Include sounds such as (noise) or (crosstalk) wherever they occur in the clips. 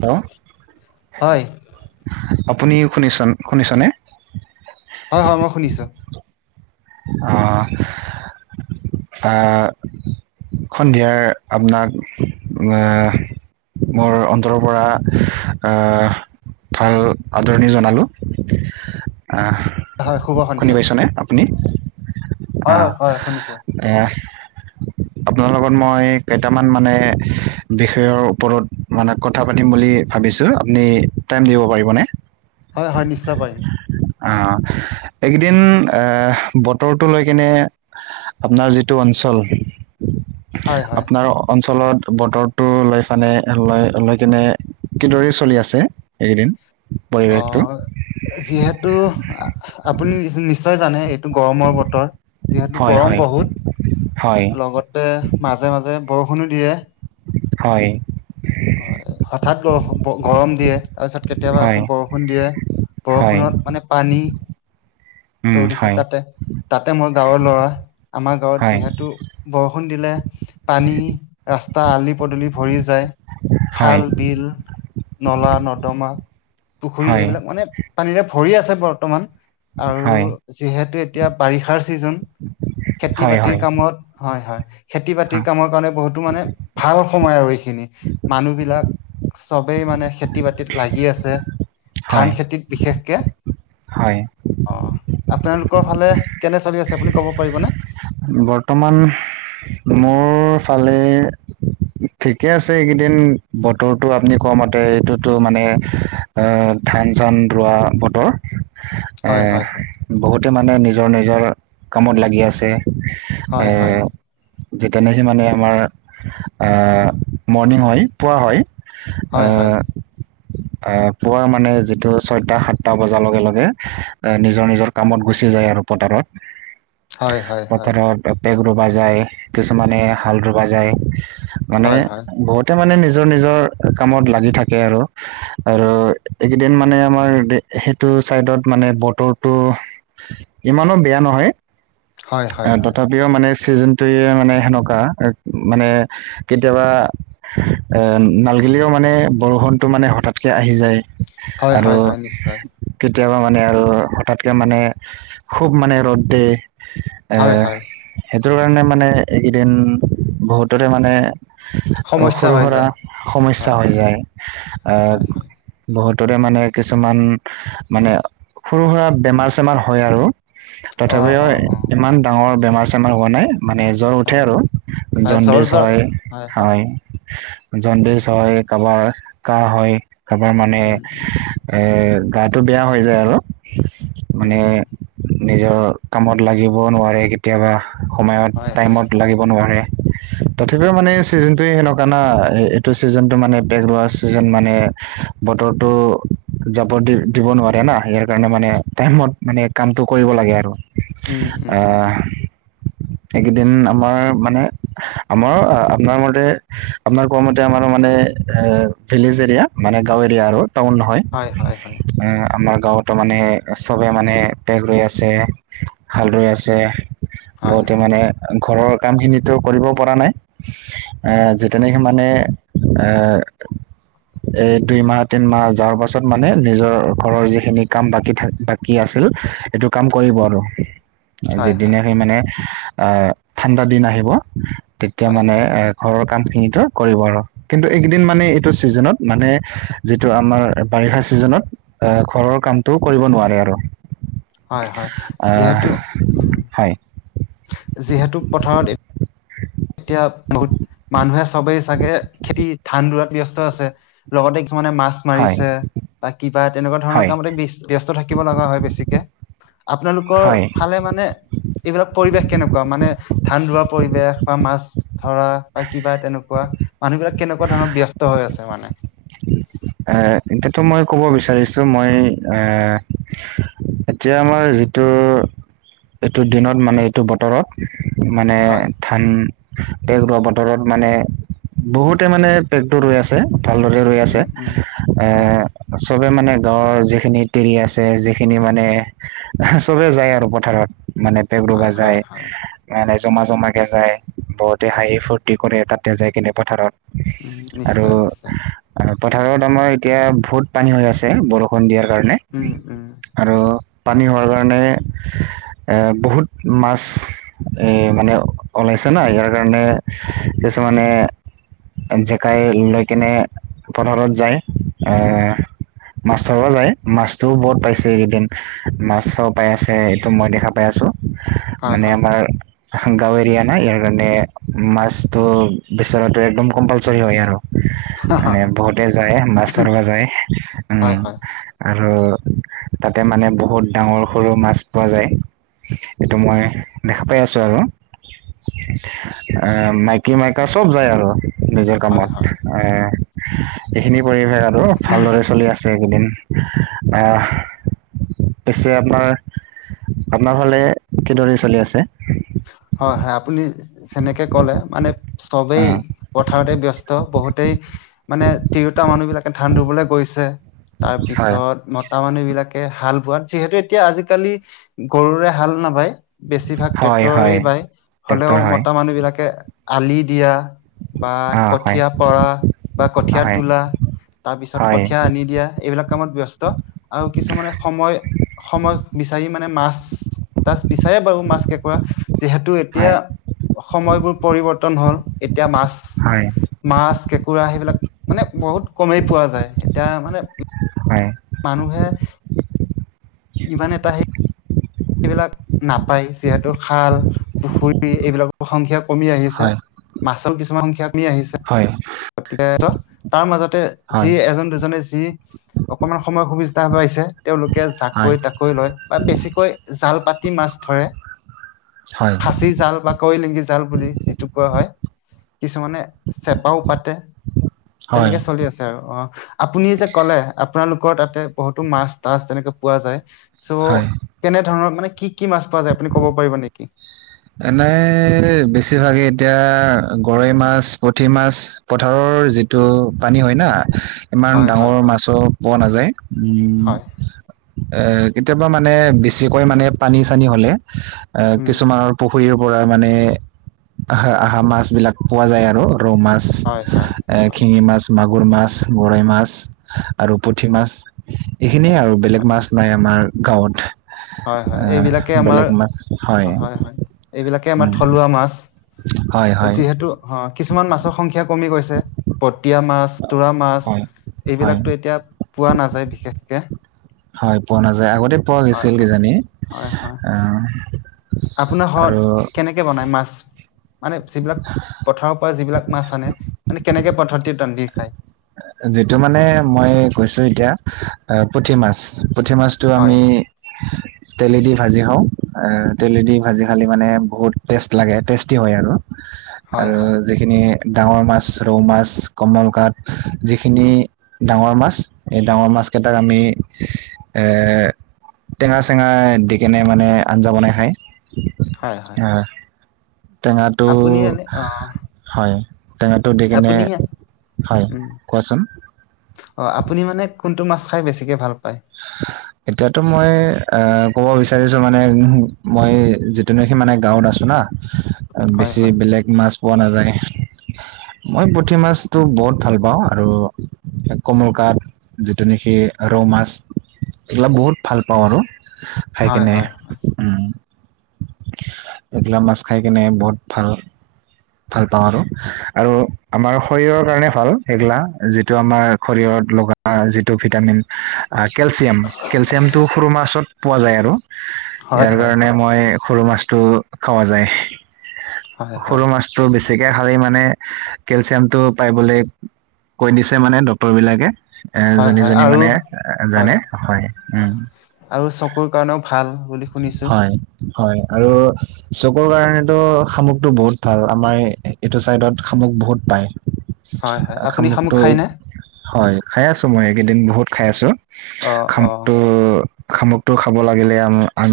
Hello হয়, আপুনি শুনিছ শুনিছনে? হয় হয় মই শুনিছো। অহ আ সন্ধিয়াৰ আপোনাক বা মোৰ অন্তৰৰ পৰা আহ ভাল আদৰণি জনালোঁ। আঁহ হয়, শুভ শুনি সন্ধিয়া। পাইছনে আপুনি? অ। হয়, হয়, হয়, শুনিছোঁ। এয়া আপোনাৰ লগত মই কেইটামান মানে বিষয়ৰ ওপৰত মানে কথা পাতিম বুলি ভাবিছো ভাবিছোঁ আপুনি টাইম দিব পাৰিব নে? হয় হয় নিশ্চয় পাৰিম। অ', এইকেইদিন অ' বতৰটো লৈ কিনে আপোনাৰ যিটো অঞ্চল হয়, হয়। আপোনাৰ অঞ্চল তলত বতৰটো লৈ পানে লৈ লৈ কেনে কিদৰে চলি আছে, এইকেইদিন? পৰিৱেশটো অ' যিহেতু আপুনি নিশ্চয় জানে গৰমৰ বতৰ যিহেতু হয় গৰম হয় হয় বহুত। লগতে মাজে মাজে বৰষুণো দিয়ে। হয়। হয় হঠাৎ বৰ্ষ গৰম দিয়ে। তাৰপিছত কেতিয়াবা হয় আকৌ বৰষুণ দিয়ে, হয় বৰষুণত মানে পানী উম চৌদিশে হয় তাতে। তাতে মই গাঁৱৰ ল'ৰা, আমাৰ গাঁৱত হয় যিহেতু বৰষুণ দিলে পানী ৰাস্ত ৰাস্তা আলি পদূলি ভৰি যায়, হয় খাল, বিল, নলা, নৰ্দমা পুখুৰী হয় এইবিলাক মানে পানীৰে ভৰি আছে বৰ্তমান। আৰু হয় যিহেতু এতিয়া বাৰিষাৰ ছিজন। খেতি বাতিৰ হয় হয় কামত হয় হয়। খেতি বাতিৰ কামৰ কাৰণে বহুতো মানে ভাল সময় আৰু এইখিনি। মানুহ বিলাক সবেই মানে খেতি বাতিত লাগি আছে। হয় ধান খেতিত বিশেষকে। হয়। অ আপোনালোকৰ ফালে কেনে চলি আছে আপুনি ক'ব পাৰিবনে? বৰ্তমান মোৰ ফালে ঠিকে আছে এইকেইদিন বতৰটো আপুনি কোৱা মতে এইটোতো মানে অ ধান চান ৰোৱা বতৰ। এ হয় হয় হয় বহুতে মানে নিজৰ নিজৰ কামত লাগি আছে। হয় হয় অহ। যে তেনে মানুহৰ অ' মৰ্ণিং হয়, পোৱা হয়। হয় অ'। অ, পুৱাৰ মানে যিটো ছয়টা সাতটা বজাৰ লগে লগে, নিজৰ নিজৰ কামত গুচি যায় আৰু পথাৰত। হয় হয় হয় হয় পথাৰত পেগ ৰুবা যায়, কিছুমানে হাল ৰুবা যায়। মানে, হয় হয় বহুতে মানে নিজ নিজৰ কামত লাগি থাকে আৰু, আৰু এইকেইদিন মানে মই সেইটো এই চাইদত মানে বতৰটো, ইমানো বেয়া নহয়। হয় হয় অ' হয় তথাপিও মানে চিজনটোৱে মানে সেনেকুৱা মানে কেতিয়াবা এই নাল গিলিও মানে, বৰষুণতটো মানে হঠাৎ কে আহি যায়। হয়, আৰু হয়, হয়, নিশ্চয়। কেতিয়াবা মানে আৰু হঠাৎকে মানে, খুব মানে ৰ'দ দিয়ে। হয়, হয়। সেইটো কাৰণে মানে এইকেইদিন, বহুততে মানে সমস্যা সৰু হৈ সুৰা যায় সমস্যা হয় হয় হৈ যায়, অ, হয় হয় বহুত ততে মানে কিছুমান, মানে সৰু সুৰা বেমাৰ চেমাৰ হয় আৰু। অ তথাপিও অ অ ইমান ডাঙৰ বেমাৰ চেমাৰ হোৱা নাই মানে জ্বৰ অ উঠে আৰু হয় জৰ জণ্ডিছ জৰ হয়, হয়, জণ্ডিছ হৈ কাৰোবাৰ কাহ হৈ কাৰোবাৰ মানে উম উম উম এই গাতো বেয়া হৈ যায় আৰু মানে উম। নিজৰ কামত লাগিব নোৱাৰে কেতিয়াবা সময়ত হয় হয় টাইমত লাগিব নোৱাৰে। তথাপিও মানে ছিজনটোৱে সেনেকুৱা ন এইটো ছিজনটো মানে বেগ লোৱা ছিজন মানে বতৰটো যাব দি দিব নোৱাৰে না, হেয়া কাৰণে মানে টাইমত মানে কামটো কৰিব লাগে আৰু। উম, উম, উম। আহ এইকেইদিন আমাৰ মানে আমাৰ আপোনাৰ মতে, আ‌পোনাৰ কোৱা মতে আমাৰো মানে এই ভিলেজ এৰিয়া মানে গাঁৱ এৰিয়া আৰু। টাউন হয়। হয় হয় এ, আমাৰ গাঁৱত মানে চবে মানে বেগ ৰৈ আছে। হালদৈ আছে, হয় বহুতে হয় মানে ঘৰৰ কাম খিনিতো কৰিব পৰা নাই, এ যেতিয়ানখে মানে এ, এই দুই মাহ তিন মাহ যোৱাৰ পাছত মানে, নিজৰ ঘৰৰ যিখিনি কাম বাকী থাকে বাকী আছে ই, এইটো কাম কৰিব আৰু। যি হয় হয় দিনা খন মানে অ', ঠাণ্ডা দিন আহিব, তেতিয়া হয় মানে হয় এ ঘৰত কাম খিনিতো কৰিব আৰু কিন্তু, এই কেইদিন মানে এইটো চিজনত মানে যিটো আমাৰ বাৰিষা চিজনত অ‌, ঘৰৰ কামটো কৰিব নোৱাৰে আৰু। হয়, হয়, আহ যিহেতু উম, হয় যিহেতু পথাৰত এত এতিয়া, বহুত মানুহে চবেই চাগে খেতি ধান ৰুৱাত‌ ব্যস্ত আছে, লগতে কিছু মানে মাছ হয় মাৰিছে বা কিবা তেনেকুৱা ধৰণৰ হয় কামতে‌ বেছি ব্যস্ত থাকিব লগা হয় বেছিকে। আপোনালোকৰ হয় ফালে মানে, কিবা পৰিৱেশ কেনেকুৱা? মানে ধান ৰুৱা পৰিৱেশ। বা মাছ ধৰা, বা কিবা তেনেকুৱা, মানুহবিলাক কেনেকুৱা ধৰণৰ ব্যস্ত হৈ আছে মানে। এ, এতিয়া তোমাক ক'ব বিচাৰিছোঁ মই এ, এতিয়া আমাৰ যিটো, এইটো দিনত মানে এইটো বতৰত মানে হয় ধান পেক ৰোৱা বতৰত মানে বহুতে মানে পেকটো ৰুই আছে ভালদৰে ৰুই আছে। উম উম এ, উম চবে মানে গাঁৱৰ যিখিনি তিৰি আছে যিখিনি মানে চবে যায় আৰু পথাৰত। মানে পেগ ৰুবা হয় যাই হয় হয় মানে জমা জমা কে যায়, বহুতে হাঁহি ফূৰ্তি কৰে তাতে যায় কিনে পথাৰত। উম, আৰু নিশ্চয় নিশ্চয়। পথাৰত আমাৰ এতিয়া বহুত পানী হৈ আছে বৰষুণ দিয়াৰ কাৰণে উম উম আৰু পানী হোৱাৰ কাৰণে বহুত মাছ মানে ওলাইছে। ন' ইয়াৰ কাৰণে কিছুমানে জেকাই লৈ কিনে পথাৰত যায়। মাছৰ যায় মাছটো বহুত পাইছে এইকেইদিন, মাছ ও পাই আছে এইটো মই দেখা পাই আছোঁ। হয় মানে হয় আমাৰ গাঁও এৰিয়া নাই ইয়াৰ কাৰণে মাছটো বিচৰাটো একদম কম্পালচৰি হয় আৰু। মানে বহুতে যায় মাছ ধৰবা যায় উম, হয় হয় আৰু তাতে মানে বহুত ডাঙৰ সৰু মাছ পোৱা যায়। এইটো মই দেখা পাই আছোঁ আৰু। আ, মাইকী মাইকা চব যায় আৰু। নিজৰ হয় কামত হয় এইখিনি পৰিৱেশ আৰু ভালদৰে চলি আছে এইকেইদিন আহ পিছে আপোনাৰ আপোনাৰ ফালে কিদৰে চলি আছে। হয়, হয়, আপুনি যেনেকে ক'লে মানে অ চবেই পথাৰতে ব্যস্ত বহুত হেই মানে তিৰোতা মানুহ বিলাকে ধান ৰুবলৈ গৈছে তাৰ হয় পিছত মতা মানুহ বিলাক বিলাকে হাল বোৱাত যিহেতু এতিয়া আজিকালি গৰুৰে হাল নাবায়। বেছিভাগ হয় ট্ৰেক্টৰেৰে হয় বায় হ'লেও ট্ৰেক্টৰ হয় মতা মানুহবলাকে আলি দিয়া বা অ হয় কঠীয়া পৰা বা কঠীয়া হয় তোলা তাৰপিছত হয় হয় কঠিয়া আনি দিয়া এইবিলাক কামত ব্যস্ত আৰু কিছুমানে সময় সময় বিচাৰি মানে মাছ তাছ বিচাৰে বাৰু মাছ কেকোৰা। যিহেতু এতিয়া সময়বোৰ পৰিৱৰ্তন হল এতিয়া মাছ হয়। মাছ কেঁকোৰা সেইবিলাক মানে বহুত কমেই পোৱা যায়, এতিয়া মানে মানুহে ইমান এটাহে এইবিলাক নাপায় যিহেতু খাল, পুখুৰী এইবিলাকৰ সংখ্যক কমি আহিছে হয় হয় মাছৰ কিছুমান সংখ্যা কমি আহিছে। হয় গতিকে ত তাৰ মাজতে যি এজন দুজনে যি অকমান সময় সুবিধা তাৰ পাইছে তেওঁলোকে জাকৈ তাকৈ লয় বা বেছিকৈ জাল পাতি মাছ ধৰে ফাঁচি জাল বা কৈ লিংগি জাল বুলি যিটো কোৱা হয়। কিছুমানে চেপাও পাতে হয় হয় তেনেকে চলি আছে আৰু অ আপুনি যে ক'লে আপোনালোকৰ তাতে বহুতো মাছ তাছ তেনেকে পোৱা যায় হয় চ' ধৰ মানে কি কি মাছ পোৱা যূ আপুনি ক'ব পাৰ নেকি? এনেই বেছিভাগেই এতিয়া গৰৈ মাছ, পুঠি মাছ পথাৰৰ যিটো পানী হয় না ইমান হয় হয় ডাঙৰ হয় মাছো পোৱা নাযায় উম। হয় এ কেতিয়াবা মানে বেছিকৈ মানে পানী চানী হ'লে এ উম কিছুমানৰ পুখুৰীৰ পৰা মানে আহ আহা মাছ বিলাক পোৱা যায় আৰু ৰৌ মাছ, হয় হয় হয় শিঙি মাছ, মাগু কুৰ মাছ, গৰৈ মাছ আৰু পুঠি মাছ। এইখিনিয়ে আৰু বেলেগ হয় মাছ নাই আমাৰ গাঁৱত হয় হয় এইবিলাকে আহ আমাৰ বেলেগ মাছ হয়, হয়। এইবিলাকে আমাৰ উম, থলুৱা মাছ হয়, হয়, যিহেতু অ কিছুমান মাছৰ সংখ্যা কমি গৈছে পতিয়া মাছ, তোৰা মাছ। হয়, হয়। এইবিলাকতো এতিয়া পোৱা নাযায় বিশেষকে। হয় পোৱা নাযায়, আগতে পোৱা হয় গৈছিল হয় কিজানি হয় হয় আহ আপোনাৰ ঘৰত আৰু কেনেকে বনাই মাছ মানে যিবিলাক পথাৰৰ পৰা যিবিলাক মাছ আনে মানে কেনেকে পদ্ধাৰতি ৰান্ধি খায়। যিটো মানে মই কৈছো এতিয়া পুঠি মাছ পুঠি মাছটো হয়, আমি তেলে দি ভাজি খাওঁ, তেলে দি ভাজি খালি মানে বহুত টেষ্ট লাগে, টেষ্টি হয় আৰু হয়, আৰু হয়, যিখিনি ডাঙৰ মাছ ৰৌ মাছ, কমন কাত যিখিনি ডাঙৰ মাছ এই ডাঙৰ মাছকেইটাক আমি টেঙা চেঙা দি কেনে মানে আঞ্জা বনাই খায়। হয়, হয়। আহ টেঙাটো আপুনি এনে অ' হয়। টেঙাটো দি কেনে আপুনি হয়, উম, কোৱাচোন অ' আপুনি মানে কোনটো মাছ খাই বেছিকে ভাল পায়। (unintelligible) এতিয়াতো মই আহ ক'ব বিচাৰিছো মানে উ মই যিটো ন সি মানে গাঁৱত আছো না হয়, বেছি হয়, বেলেগ মাছ পোৱা নাযায়। মই পুঠি মাছতটো বহুত ভাল পাওঁ আৰু কমল কাপ যিটো নেকি ৰৌ মাছ এইবিলাক বহুত ভাল পাওঁ আৰু খাই হয়, কেনে হয়, উম এইগিলা মাছ খাই কেনে বহুত ভাল ভাল পাওঁ আৰু আৰু আমাৰ শৰীৰৰ কাৰণে ভাল সেইগিলা যিটো আমাৰ শৰীৰৰ লগা যিটো ভিটামিন কেলচিয়াম কেলচিয়ামটো সৰু মাছত পোৱা যায় আৰু হয়, ইয়াৰ হয়, হয়, কাৰণে মই সৰু মাছতটো খোৱা যায় হয়, হয়, সৰু মাছতটো বেছি গতিকে খালি মানে কেলচিয়াম টো পাইবলৈ কৈ দিছে মানে ডক্তৰ বিলাকে। এ হয়, যোনী হয় যোনী আৰু মানে জানে হয়, উম হয়, আৰু চকুৰ কাৰণেও ভাল বুলি শুনিছো। হয় হয় আৰু চকুৰ কাৰণেতটো শামুকটো বহুত ভাল আমাৰ এইটো চাইডত শামুক বহুত পায় হয়, হয়, আপুনি শামুক খামগটো খায়নে? হয় খাই আছো। মই এইকেইদিন বহুত খাই আছো, অ', অ', খামোকটো খামুকটো খাব লাগিলে আমি আ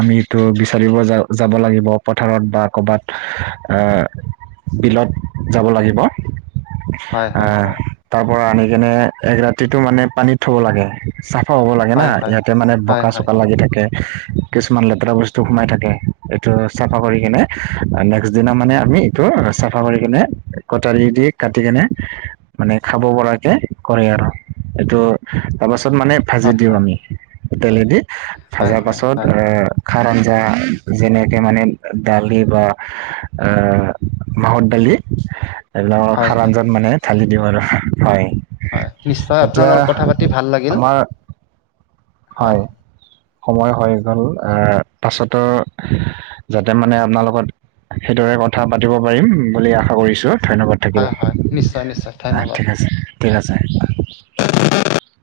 আমিতো বিচাৰিব য যাব লাগিব পথাৰত বা ক'ৰবাত বিলত যাব লাগিব। হয় হয় আহ হয়। তাৰ পৰা আনি কেনে এক ৰাতিতটো মানে পানীত থব লাগে চাফা হ'ব লাগে না হয়, হয়, ইয়াতে মানে হয়, বোকা হয়, চোকা লাগি থাকে কিছুমান লেতেৰা বস্তু সোমাই থাকে এইটো চাফা কৰি কিনে নেক্সট দিনা মানে আমি এইটো চাফা কৰি কেনে কটাৰী দি কাটি কেনে মানে খাব পৰাকে কৰে আৰু এইটো তাৰপাছ তাৰ পাছত মানে ভাজি হয়, দিওঁ আমি হয়, তেলেদি হয় হয় ত হয়। (unintelligible) খাৰ আঞ্জা যেনেকে মানে দালি বা আহ মাহৰ দালি এইবিলৰ হয় খাৰ হয় আঞ্জাত মানে থালি দিওঁ আৰু হয়। হয় নিশ্চয় এতিয়া আপোনালৰ কথা পাতি ভাল লাগিল। আমাৰ হয়। সময় হৈ গ'ল আহ পাছতো যাতে মানে আপোনা লগত সেইদৰে কথা পাতিব পাৰিম বুলি আশা কৰিছো ধন্যবাদ থাকিল হয় হয় নিশ্চয় নিশ্চয় অ ধন্যবাদ ঠিক আছে ঠিক আছে অঁ